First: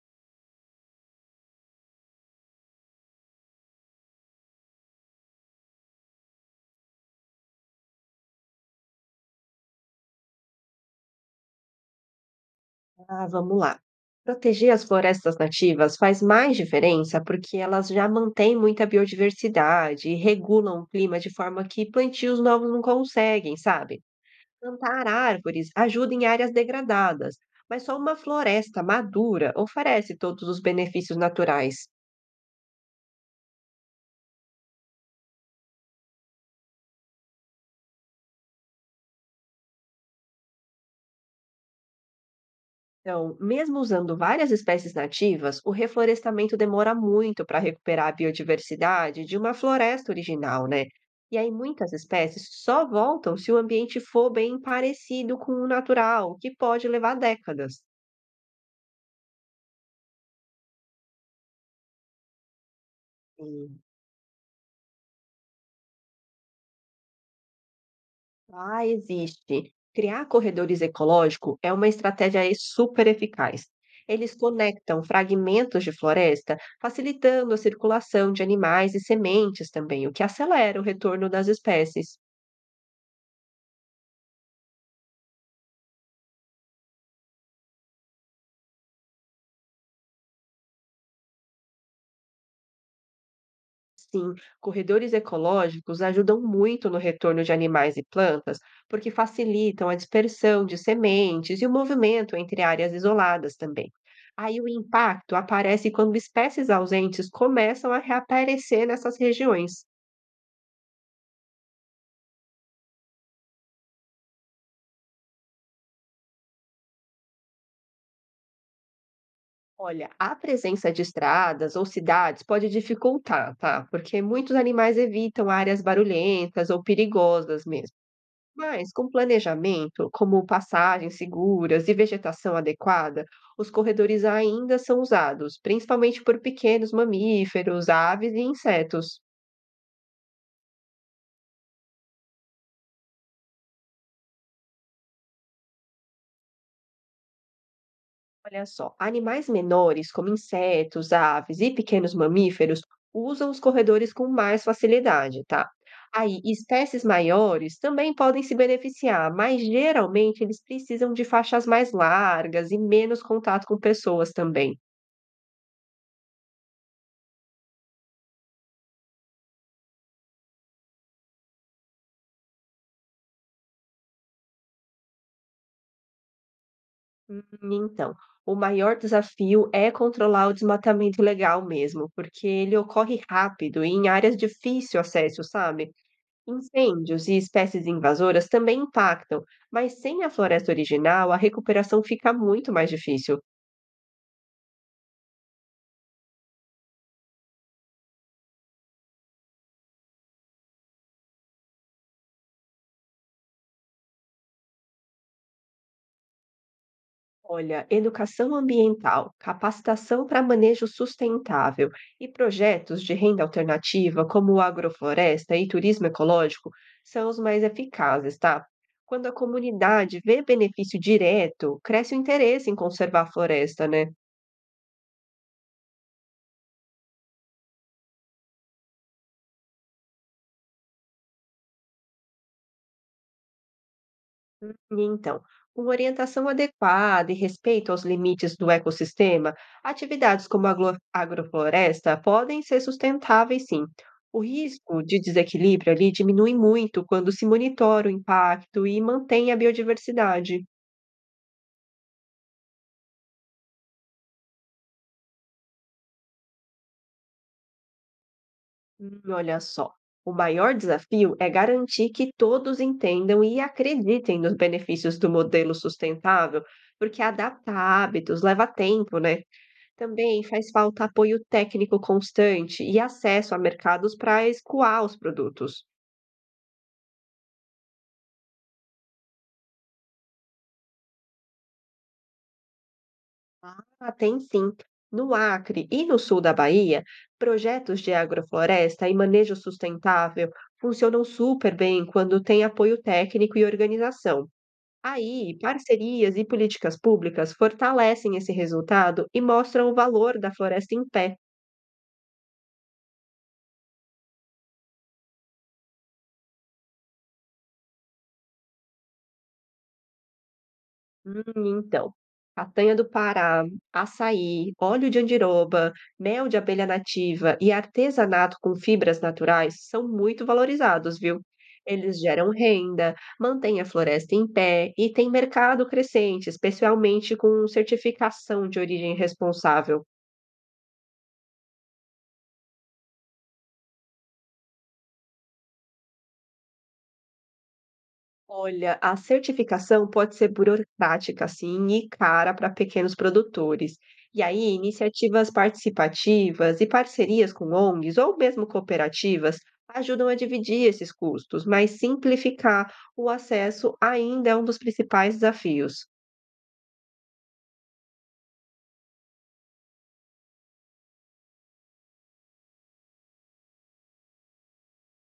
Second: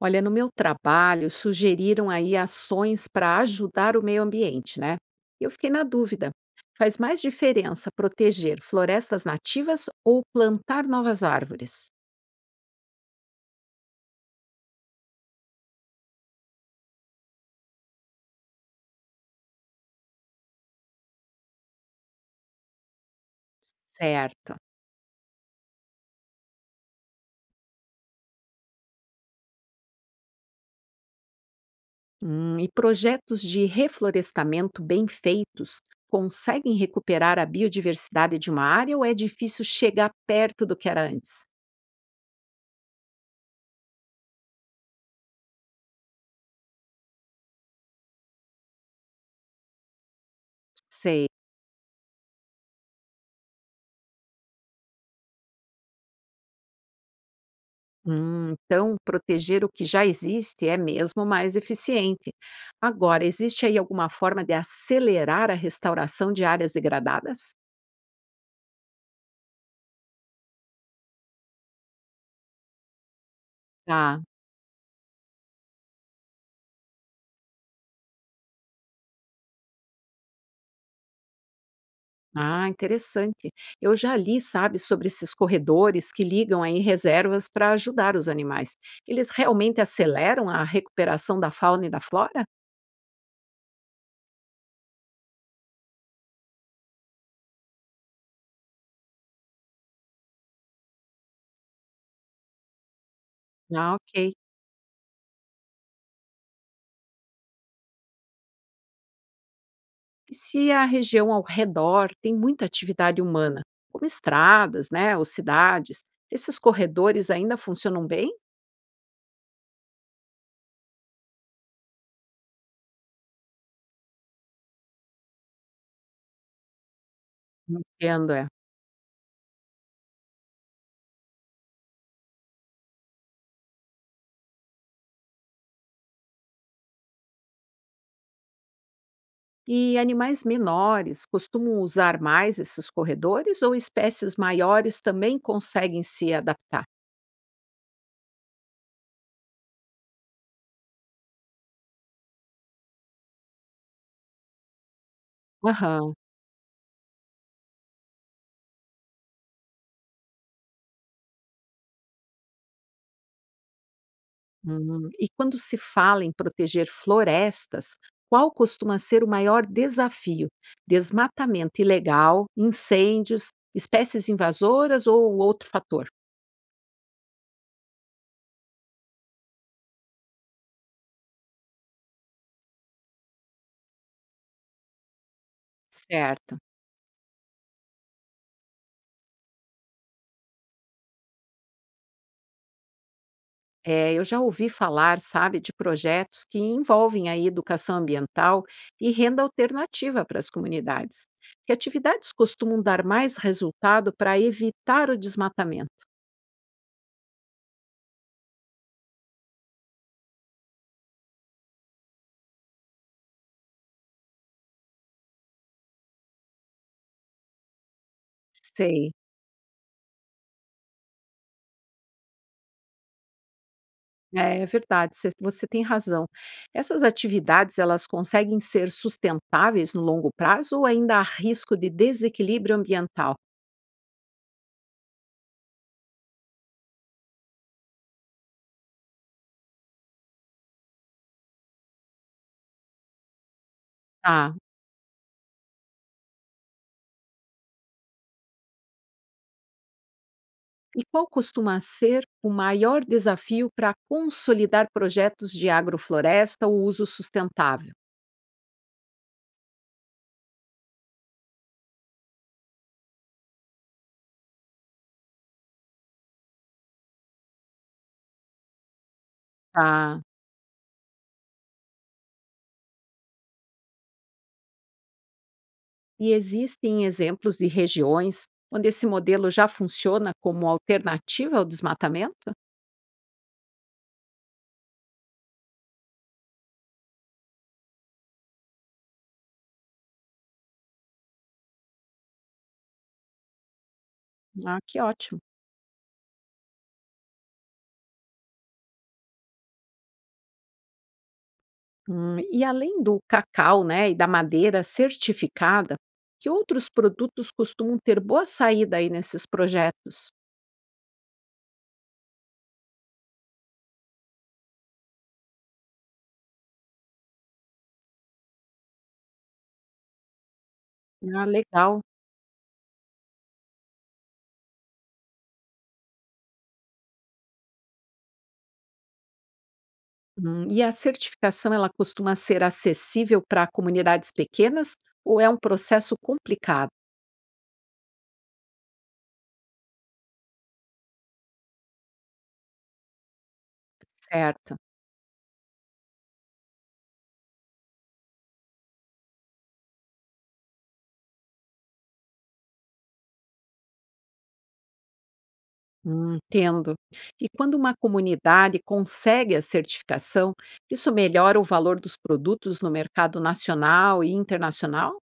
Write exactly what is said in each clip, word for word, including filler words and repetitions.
Olha, no meu trabalho, sugeriram aí ações para ajudar o meio ambiente, né? E Eu fiquei na dúvida. Faz mais diferença proteger florestas nativas ou plantar novas árvores? Ah, vamos lá. Proteger as florestas nativas faz mais diferença porque elas já mantêm muita biodiversidade e regulam o clima de forma que plantios novos não conseguem, sabe? Certo. Plantar árvores ajuda em áreas degradadas, mas só uma floresta madura oferece todos os benefícios naturais. Hum, e projetos de reflorestamento bem feitos conseguem recuperar a biodiversidade de uma área ou é difícil chegar perto do que era antes? Então, mesmo usando várias espécies nativas, o reflorestamento demora muito para recuperar a biodiversidade de uma floresta original, né? Sei. E aí muitas espécies só voltam se o ambiente for bem parecido com o natural, o que pode levar décadas. Hum, então, proteger o que já existe é mesmo mais eficiente. Agora, existe aí Sim. alguma forma de acelerar a restauração de áreas degradadas? Ah, existe. Criar corredores ecológicos é uma estratégia aí super eficaz. Tá. Eles conectam fragmentos de floresta, facilitando a circulação de animais e sementes também, o que acelera o retorno das espécies. Ah, interessante. Eu já li, sabe, sobre esses corredores que ligam aí reservas para ajudar os animais. Eles realmente aceleram a recuperação da fauna e da flora? Sim, corredores ecológicos ajudam muito no retorno de animais e plantas, porque facilitam a dispersão de sementes e o movimento entre áreas isoladas também. Ah, ok. Aí o impacto aparece quando espécies ausentes começam a reaparecer nessas regiões. E se a região ao redor tem muita atividade humana, como estradas, né, ou cidades, esses corredores ainda funcionam bem? Olha, a presença de estradas ou cidades pode dificultar, tá? Porque muitos animais evitam áreas barulhentas ou perigosas mesmo. Entendo, é. Mas, com planejamento, como passagens seguras e vegetação adequada, os corredores ainda são usados, principalmente por pequenos mamíferos, aves e insetos. E animais menores costumam usar mais esses corredores ou espécies maiores também conseguem se adaptar? Olha só, animais menores, como insetos, aves e pequenos mamíferos, usam os corredores com mais facilidade, tá? Aham. Aí, espécies maiores também podem se beneficiar, mas geralmente eles precisam de faixas mais largas e menos contato com pessoas também. Hum, e quando se fala em proteger florestas, qual costuma ser o maior desafio? Desmatamento ilegal, incêndios, espécies invasoras ou outro fator? Hum, então, o maior desafio é controlar o desmatamento legal mesmo, porque ele ocorre rápido e em áreas de difícil acesso, sabe? Certo. Incêndios e espécies invasoras também impactam, mas sem a floresta original, a recuperação fica muito mais difícil. É, eu já ouvi falar, sabe, de projetos que envolvem a educação ambiental e renda alternativa para as comunidades. Que atividades costumam dar mais resultado para evitar o desmatamento? Olha, educação ambiental, capacitação para manejo sustentável e projetos de renda alternativa, como agrofloresta e turismo ecológico, são os mais eficazes, tá? Sei, Quando a comunidade vê benefício direto, cresce o interesse em conservar a floresta, né? é, é verdade, cê- você tem razão. Essas atividades, elas conseguem ser sustentáveis no longo prazo ou ainda há risco de desequilíbrio ambiental? E Então, com orientação adequada e respeito aos limites do ecossistema, atividades como a aglo- agrofloresta podem ser sustentáveis, sim. O Ah, risco de desequilíbrio ali diminui muito quando se monitora o impacto e mantém a biodiversidade. e qual costuma ser o maior desafio para consolidar projetos de agrofloresta ou uso sustentável? Hum, olha só, o maior desafio é garantir que todos entendam e acreditem nos benefícios do modelo sustentável, porque adaptar hábitos leva tempo, né? Tá. Também faz falta apoio técnico constante e acesso a mercados para escoar os produtos. E existem exemplos de regiões onde esse modelo já funciona como alternativa ao desmatamento? Ah, tem sim. No Acre e no sul da Bahia, projetos de agrofloresta e manejo sustentável funcionam super bem quando tem apoio técnico e organização. Ah, que ótimo. Aí, parcerias e políticas públicas fortalecem esse resultado e mostram o valor da floresta em pé. Hum, e além do cacau né, e da madeira certificada, que outros produtos costumam ter boa saída aí nesses projetos? Hum, então, castanha do Pará, açaí, óleo de andiroba, mel de abelha nativa e artesanato com fibras naturais são muito valorizados, viu? Ah, legal. Eles geram renda, mantêm a floresta em pé e têm mercado crescente, especialmente com certificação de origem responsável. Hum, e a certificação ela costuma ser acessível para comunidades pequenas ou é um processo complicado? Olha, a certificação pode ser burocrática, assim, e cara para pequenos produtores. E aí, Certo. iniciativas participativas e parcerias com O N Gs ou mesmo cooperativas ajudam a dividir esses custos, mas simplificar o acesso ainda é um dos principais desafios. Hum, entendo. E quando uma comunidade consegue a certificação, isso melhora o valor dos produtos no mercado nacional e internacional?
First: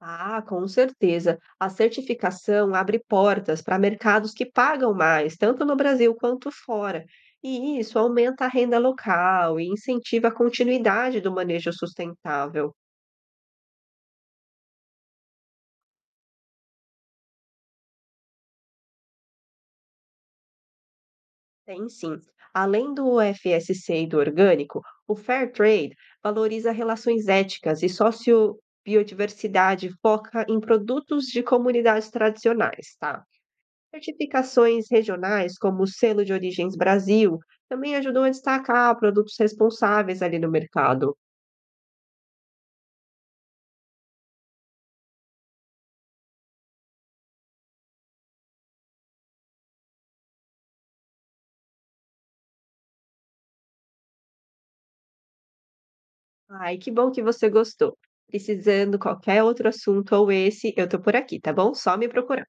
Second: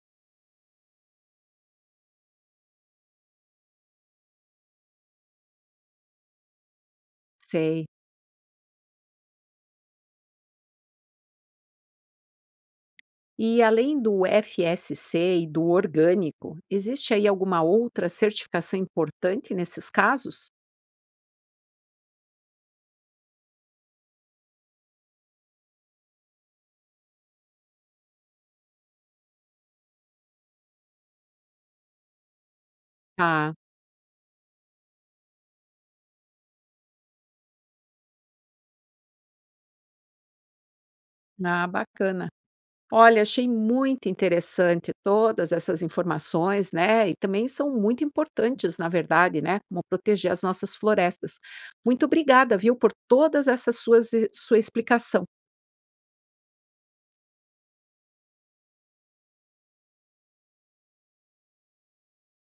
Ah, com certeza. A certificação abre portas para mercados que pagam mais, tanto no Brasil quanto fora. E Sei. isso aumenta a renda local e incentiva a continuidade do manejo sustentável. E além do F S C e do orgânico, existe aí alguma outra certificação importante nesses casos? Tem sim. Além do F S C e do orgânico, o Fair Trade valoriza relações éticas e sociobiodiversidade foca em produtos de comunidades tradicionais, tá? Ah, Certificações regionais, como o Selo de Origens Brasil, também ajudam a destacar produtos responsáveis ali no mercado. ah, bacana. Olha, achei muito interessante todas essas informações, né? E também são muito importantes, na verdade, né? Como proteger as nossas florestas. Muito obrigada, viu, por todas essas suas sua explicação. Ai, que bom que você gostou. Precisando qualquer outro assunto ou esse, eu tô por aqui, tá bom? Só me procurar.